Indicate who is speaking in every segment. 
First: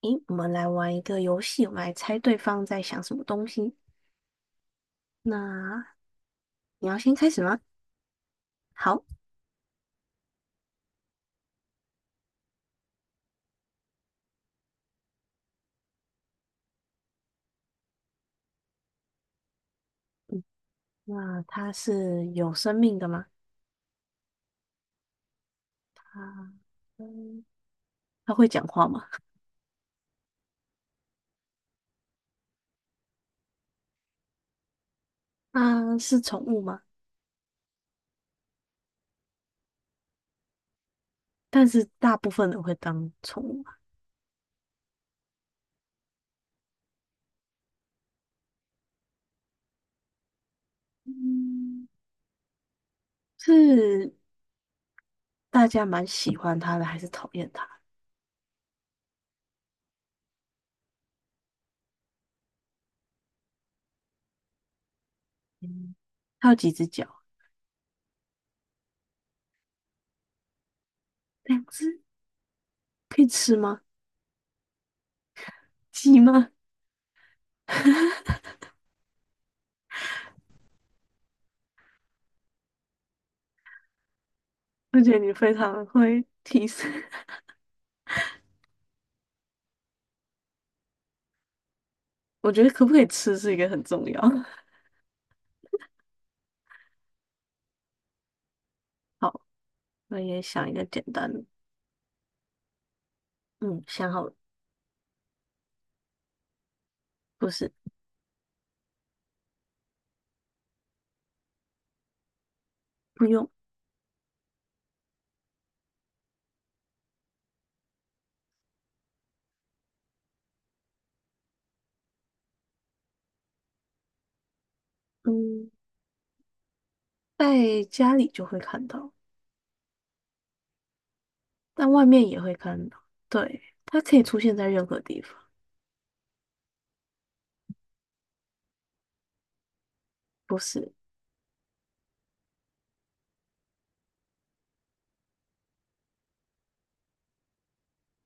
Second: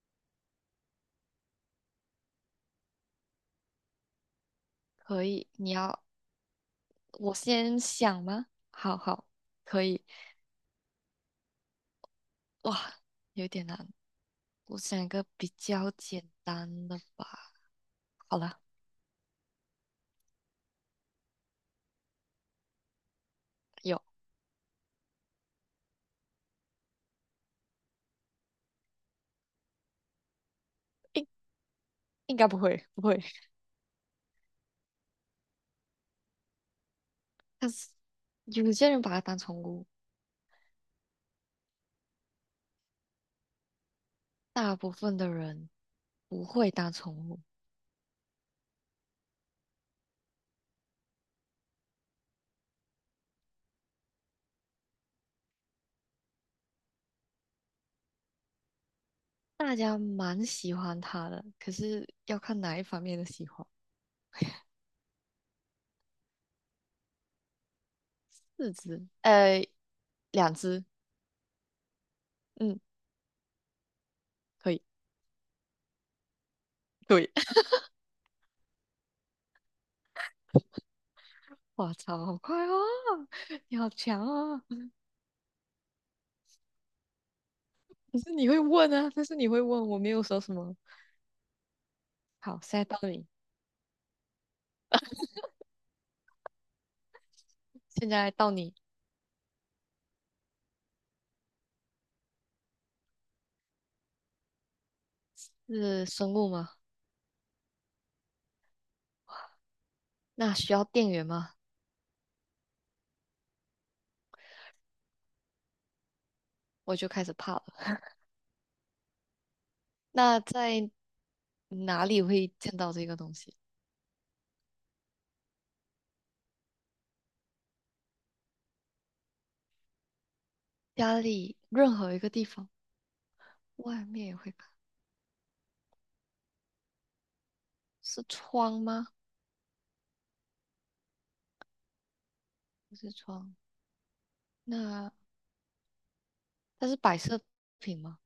Speaker 1: 诶，我们来玩一个游戏，我们来猜对方在想什么东西。
Speaker 2: 可以，你
Speaker 1: 那
Speaker 2: 要
Speaker 1: 你要先开
Speaker 2: 我
Speaker 1: 始吗？
Speaker 2: 先想吗？好
Speaker 1: 好，
Speaker 2: 好，可以。哇，有点难，我想一个比较简单的吧。好了，
Speaker 1: 那它是有生命的吗？
Speaker 2: 有，
Speaker 1: 啊，嗯，它会讲话吗？
Speaker 2: 应应该不会，不会。
Speaker 1: 啊，是宠物吗？
Speaker 2: 但是有些人把它当宠物，
Speaker 1: 但是大部分人会当宠物吗？
Speaker 2: 大部分的人不会当宠物，
Speaker 1: 嗯，是大家蛮喜欢它的，还是讨厌它？
Speaker 2: 大家蛮喜欢它的，可是要看哪一方面的喜欢。
Speaker 1: 嗯，它有几只脚？
Speaker 2: 四只，两只，
Speaker 1: 两只，
Speaker 2: 嗯，
Speaker 1: 可以吃吗？
Speaker 2: 可以，
Speaker 1: 鸡吗？
Speaker 2: 对。哇操，好快哦！你好强哦！
Speaker 1: 我觉得你非常会提示，
Speaker 2: 可是你会问啊，但是你会问，我没有说什么。
Speaker 1: 我
Speaker 2: 好，
Speaker 1: 觉得
Speaker 2: 现
Speaker 1: 可
Speaker 2: 在
Speaker 1: 不
Speaker 2: 到
Speaker 1: 可以
Speaker 2: 你，
Speaker 1: 吃是一个很重要。
Speaker 2: 现在到你
Speaker 1: 好，我也想一个简单的，嗯，想好了，
Speaker 2: 是生物吗？
Speaker 1: 不是，
Speaker 2: 那需要电源吗？
Speaker 1: 不用，
Speaker 2: 我就开始怕了。那在哪里会见到这个东西？
Speaker 1: 嗯，在家里就会看到，
Speaker 2: 家里
Speaker 1: 但
Speaker 2: 任
Speaker 1: 外
Speaker 2: 何一
Speaker 1: 面
Speaker 2: 个
Speaker 1: 也
Speaker 2: 地
Speaker 1: 会
Speaker 2: 方，
Speaker 1: 看到。对，它
Speaker 2: 外
Speaker 1: 可以
Speaker 2: 面也
Speaker 1: 出
Speaker 2: 会
Speaker 1: 现在
Speaker 2: 看。
Speaker 1: 任何地方，
Speaker 2: 是窗吗？
Speaker 1: 不是，
Speaker 2: 不是窗。那它是摆设品吗？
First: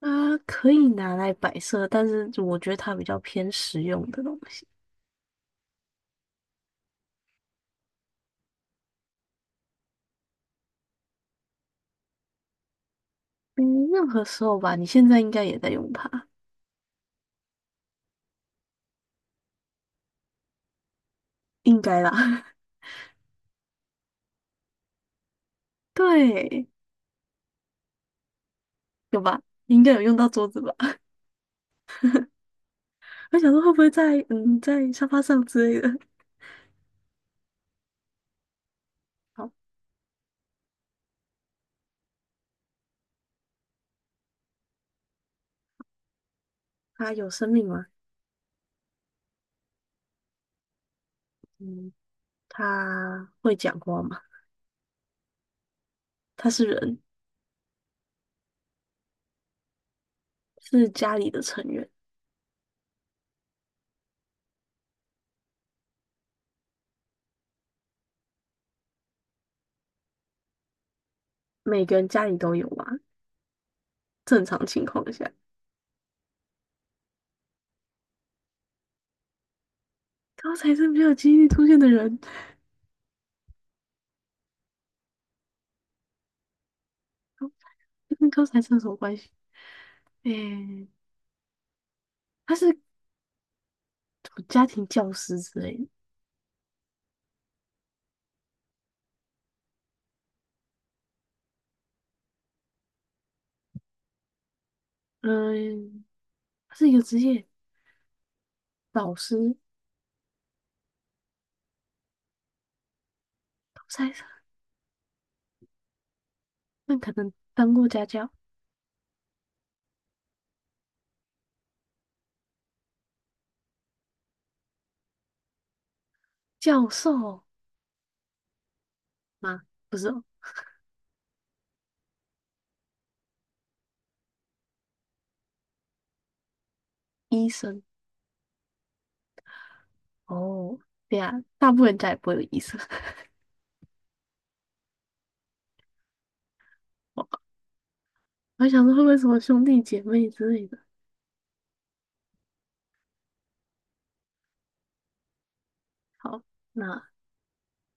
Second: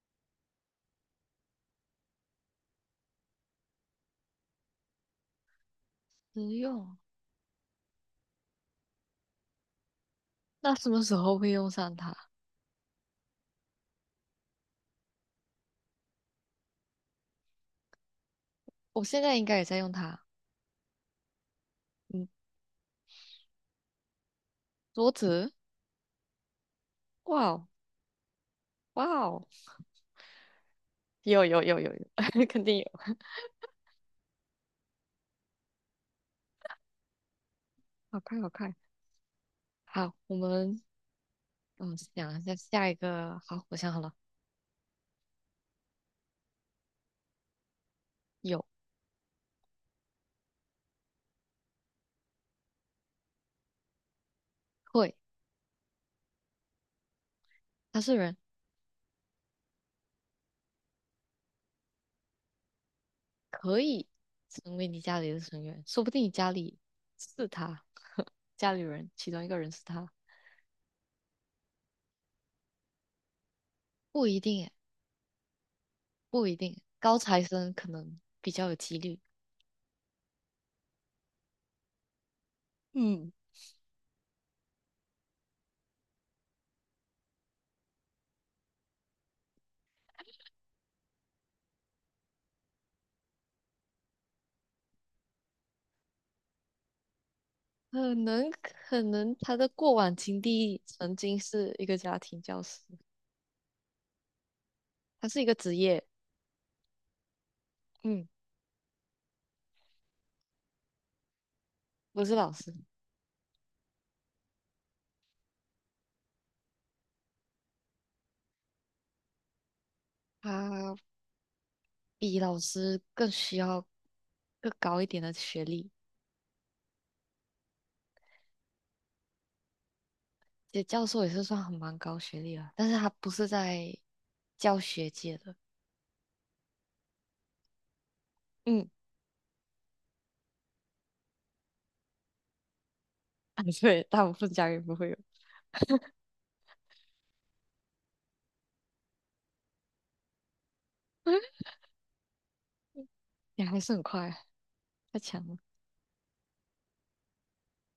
Speaker 1: 它可以拿来摆设，但是我觉得它比较偏实用的东西。
Speaker 2: 实用。那什么时候会用上它？
Speaker 1: 嗯，任何时候吧，你现在应该也在用它，
Speaker 2: 我现在应该也在用它。
Speaker 1: 应该
Speaker 2: 嗯，
Speaker 1: 啦。
Speaker 2: 桌子。
Speaker 1: 对，
Speaker 2: 哇哦，哇
Speaker 1: 有吧？
Speaker 2: 哦，
Speaker 1: 你应该有用到桌子吧？
Speaker 2: 有有有有有，肯定有，
Speaker 1: 我想说会不会在在沙发上之类的。
Speaker 2: 好快好快。
Speaker 1: 好，
Speaker 2: 好，我们想一下下一个。好，我想好了，
Speaker 1: 它有生命吗？
Speaker 2: 有
Speaker 1: 嗯，它会讲话吗？
Speaker 2: 会，
Speaker 1: 他是人，
Speaker 2: 他是人，
Speaker 1: 是家里的成员，
Speaker 2: 可以成为你家里的成员，说不定你家里是他，家里人其中一个人是他，
Speaker 1: 每个人家里都有嘛。
Speaker 2: 不一
Speaker 1: 正常
Speaker 2: 定诶，
Speaker 1: 情况下，
Speaker 2: 不一定，高材生可能比较有几率。
Speaker 1: 高材生比较有几率出现的人，
Speaker 2: 嗯，
Speaker 1: 这跟高材生有什么关系？诶、他是家庭教师之类的，
Speaker 2: 可能他的过往经历曾经是一个家庭教师，他是一个职业，
Speaker 1: 嗯，他是一个职业
Speaker 2: 嗯，
Speaker 1: 老师，
Speaker 2: 不是老师。
Speaker 1: 高材生，那可能当过家教、
Speaker 2: 他比老师更需要更高一点的学历。
Speaker 1: 教授吗？不是哦，
Speaker 2: 其教授也是算很蛮高学历了，但是他不是在教学界的。
Speaker 1: 医生
Speaker 2: 嗯，
Speaker 1: 哦，对呀，大部分人家也不会有医生。
Speaker 2: 啊，对，大部分家人不会有，
Speaker 1: 我我想说会不会什么兄弟姐妹之类的？
Speaker 2: 你还是很快，太强了。
Speaker 1: 好，那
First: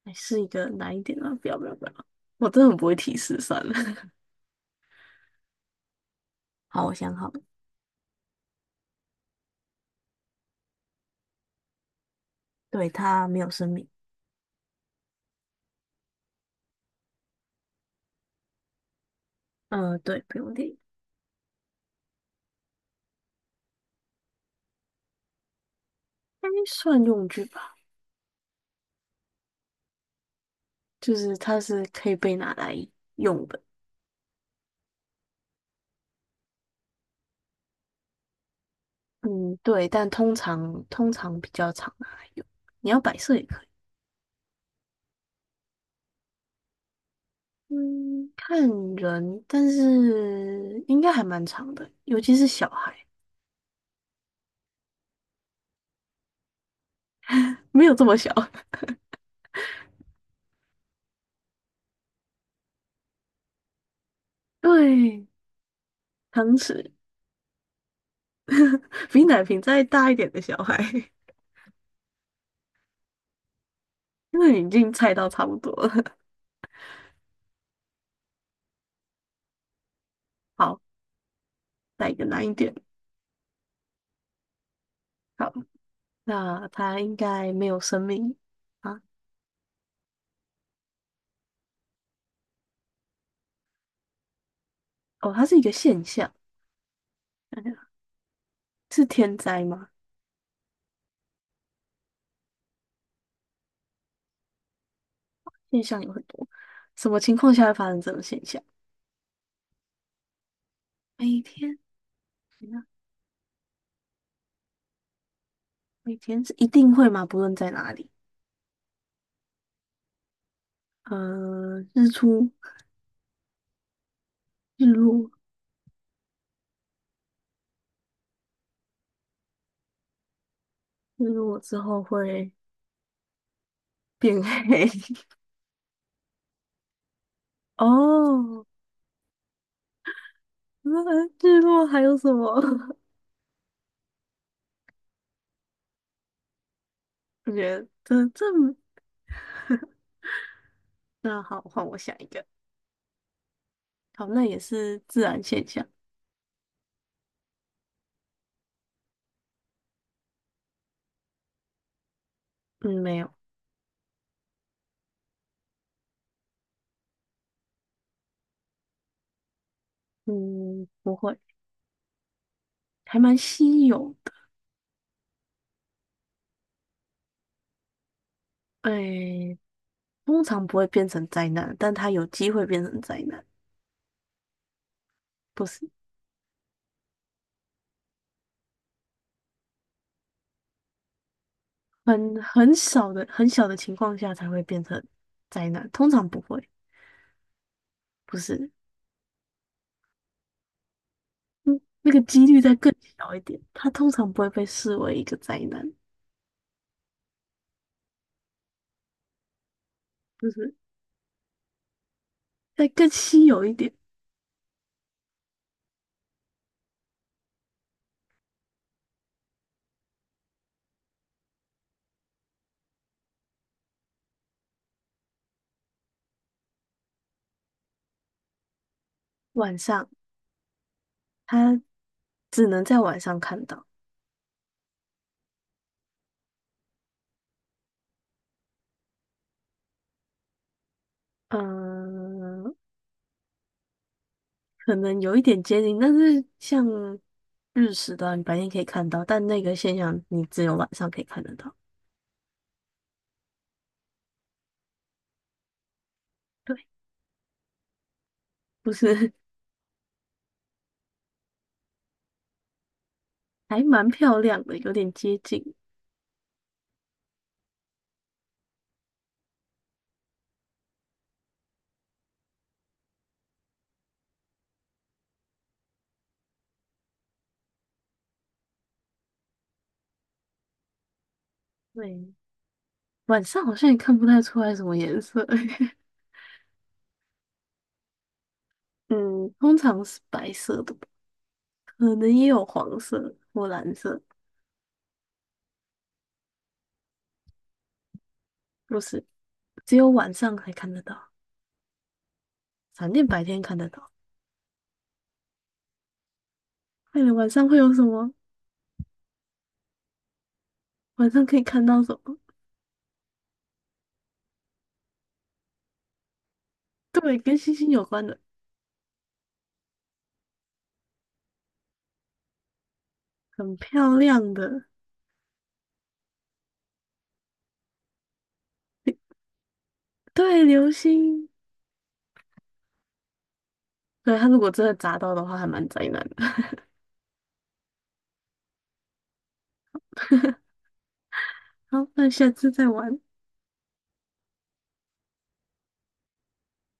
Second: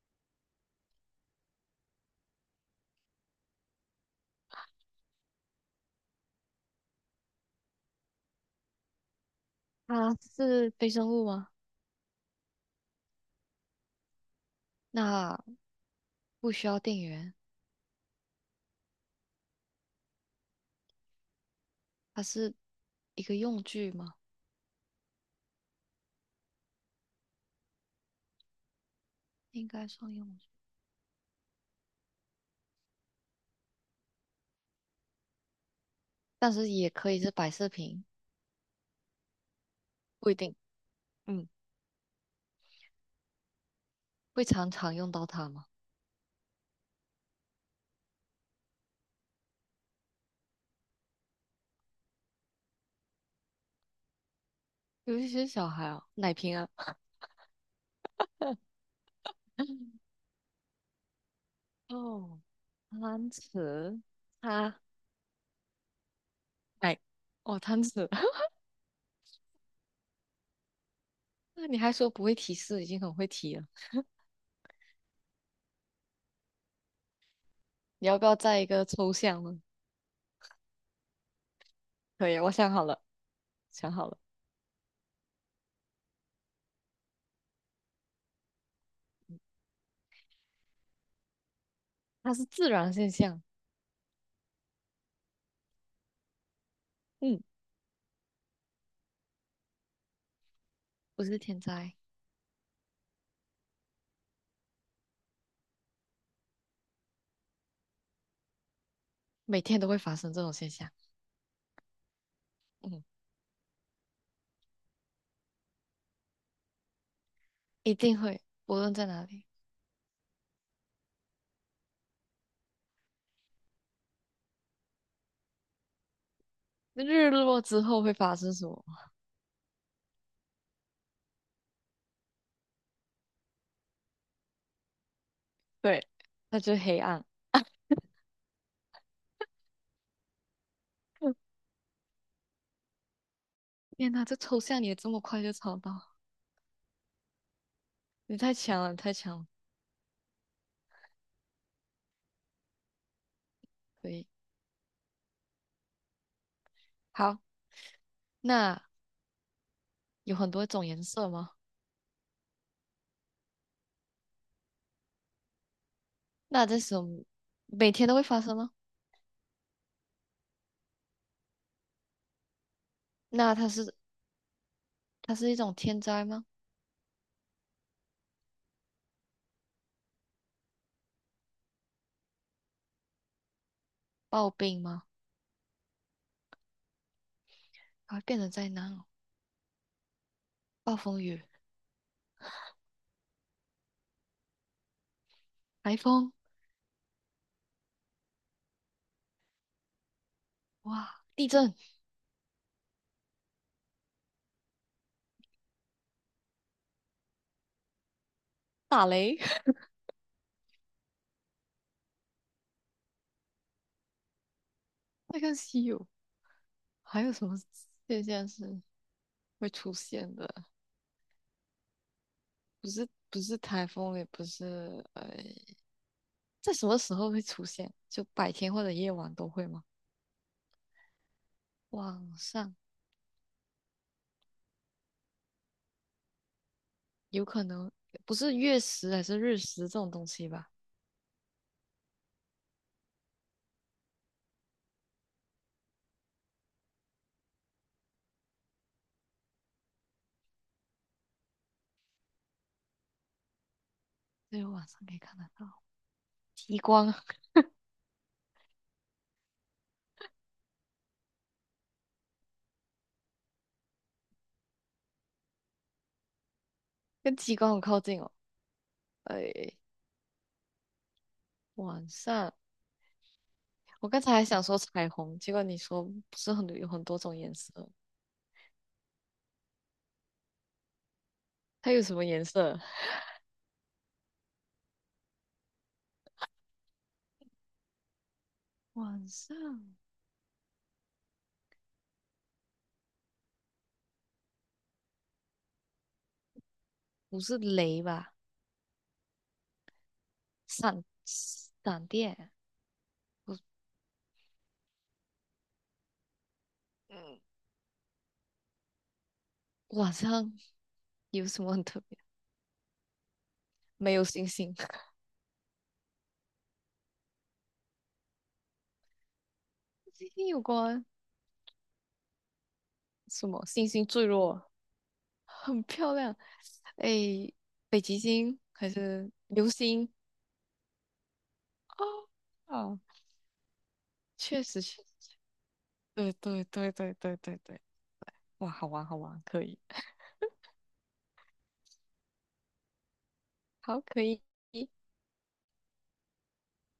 Speaker 1: 还是一个难一点啊！不要不要不要，我真的很不会提示，算了。好，我想好了，
Speaker 2: 他是非生物吗？
Speaker 1: 对，它没有生命。
Speaker 2: 那不需要电源，
Speaker 1: 嗯、呃对，不用电，应
Speaker 2: 它是一个用具吗？
Speaker 1: 该算用具吧，
Speaker 2: 应该算用具，
Speaker 1: 就是它是可以被拿来用的。
Speaker 2: 但是也可以是摆饰品，
Speaker 1: 嗯，对，但
Speaker 2: 不
Speaker 1: 通
Speaker 2: 一定。
Speaker 1: 常通常
Speaker 2: 嗯，
Speaker 1: 比较常拿来用，你要摆设也可以。
Speaker 2: 会常常用到它吗？
Speaker 1: 嗯，看人，但是应该还蛮长的，尤其是小孩，
Speaker 2: 尤其是小孩啊，奶瓶啊。
Speaker 1: 没有这么小。
Speaker 2: 哦，贪吃，它，
Speaker 1: 对，汤匙
Speaker 2: 哎，哦，贪吃，
Speaker 1: 比奶瓶再大一点的小孩，
Speaker 2: 那你还说不会提示，已经很会提了。
Speaker 1: 因为你已经猜到差不多了。
Speaker 2: 你要不要再一个抽象呢？
Speaker 1: 好，来一个
Speaker 2: 可以，
Speaker 1: 难
Speaker 2: 我
Speaker 1: 一
Speaker 2: 想
Speaker 1: 点。
Speaker 2: 好了，想好了，
Speaker 1: 好，那它应该没有生命啊？
Speaker 2: 它是自然现象，
Speaker 1: 哦，它是一个现象，
Speaker 2: 嗯，
Speaker 1: 想想是天灾吗？
Speaker 2: 不是天灾，
Speaker 1: 现象有很多，什么情况下会发生这种现象？
Speaker 2: 每天都会发生这种现象，
Speaker 1: 每天，
Speaker 2: 嗯，
Speaker 1: 每天是一定会吗？不论在哪
Speaker 2: 一
Speaker 1: 里，
Speaker 2: 定会，无论在哪里。
Speaker 1: 呃，日出、日落，
Speaker 2: 日落之后会发生什么？
Speaker 1: 日落之后会变黑。
Speaker 2: 对，它就是黑暗。
Speaker 1: 哦，那
Speaker 2: 嗯
Speaker 1: 日落还有什么？
Speaker 2: 天哪，这抽象你也这么快就抄到，
Speaker 1: 我觉得这
Speaker 2: 你
Speaker 1: 这，
Speaker 2: 太强了，你太强了。
Speaker 1: 那好，换我想一个。
Speaker 2: 可以，
Speaker 1: 好，那也是自然现象。
Speaker 2: 好，那有很多种颜色吗？
Speaker 1: 嗯，没有。
Speaker 2: 那这种每天都会发生吗？
Speaker 1: 嗯，不会，还蛮
Speaker 2: 那它
Speaker 1: 稀
Speaker 2: 是
Speaker 1: 有的。
Speaker 2: 它是一种天灾吗？
Speaker 1: 哎，通常不会变成灾难，但它有机会变成灾难，
Speaker 2: 暴病吗？
Speaker 1: 不是
Speaker 2: 它会变成灾难哦，暴风雨、
Speaker 1: 很小的情况下才会变成灾难，
Speaker 2: 台
Speaker 1: 通常
Speaker 2: 风，
Speaker 1: 不会，不是。
Speaker 2: 哇，地震、
Speaker 1: 嗯，那个几率再更小一点，它通常不会被视为一个灾难，
Speaker 2: 打雷，
Speaker 1: 就是再更稀有一点。
Speaker 2: 那更稀有。还有什么现象是会出现的？不是不是台风，也不是在什么时候会出现？就白天或者夜晚都会
Speaker 1: 晚
Speaker 2: 吗？
Speaker 1: 上，它
Speaker 2: 晚
Speaker 1: 只
Speaker 2: 上
Speaker 1: 能在晚上看到。
Speaker 2: 有可能，不是月食还是日食这种东西吧？
Speaker 1: 嗯，可能有一点接近，但是像日食的啊你白天可以看到，但那个现象你只有晚上可以看得到。
Speaker 2: 只有晚上可以看得到极
Speaker 1: 对，
Speaker 2: 光啊，
Speaker 1: 不是，还蛮漂亮的，有点接近。
Speaker 2: 跟极光很靠近哦。哎，晚上，我刚才还想说彩虹，结果你说不是很多有很多种颜色，它有什么
Speaker 1: 对，
Speaker 2: 颜色？
Speaker 1: 晚上好像也看不太出来什么颜色。
Speaker 2: 晚
Speaker 1: 嗯，通
Speaker 2: 上
Speaker 1: 常是白色的吧可能也有黄色或蓝色，
Speaker 2: 不是雷吧？
Speaker 1: 不是，只有晚上才看得
Speaker 2: 闪
Speaker 1: 到，
Speaker 2: 闪电？
Speaker 1: 闪电白
Speaker 2: 不，
Speaker 1: 天看得到。快点，
Speaker 2: 嗯，
Speaker 1: 晚上会有什么？
Speaker 2: 晚上
Speaker 1: 晚上
Speaker 2: 有
Speaker 1: 可
Speaker 2: 什
Speaker 1: 以
Speaker 2: 么很
Speaker 1: 看
Speaker 2: 特
Speaker 1: 到什
Speaker 2: 别？
Speaker 1: 么？
Speaker 2: 没有星星，
Speaker 1: 对，跟星星有关的，
Speaker 2: 星星有关 什么？
Speaker 1: 很
Speaker 2: 星星
Speaker 1: 漂
Speaker 2: 坠
Speaker 1: 亮
Speaker 2: 落，
Speaker 1: 的。
Speaker 2: 很漂亮。哎，北极星还是流星？
Speaker 1: 对，流星，
Speaker 2: 啊啊，
Speaker 1: 对，他如
Speaker 2: 确
Speaker 1: 果
Speaker 2: 实
Speaker 1: 真的
Speaker 2: 确
Speaker 1: 砸
Speaker 2: 实，
Speaker 1: 到的话，还蛮灾难
Speaker 2: 对
Speaker 1: 的。
Speaker 2: 对对 对对对对，哇，好玩好玩，可以，
Speaker 1: 好，那下次再玩。
Speaker 2: 好可以。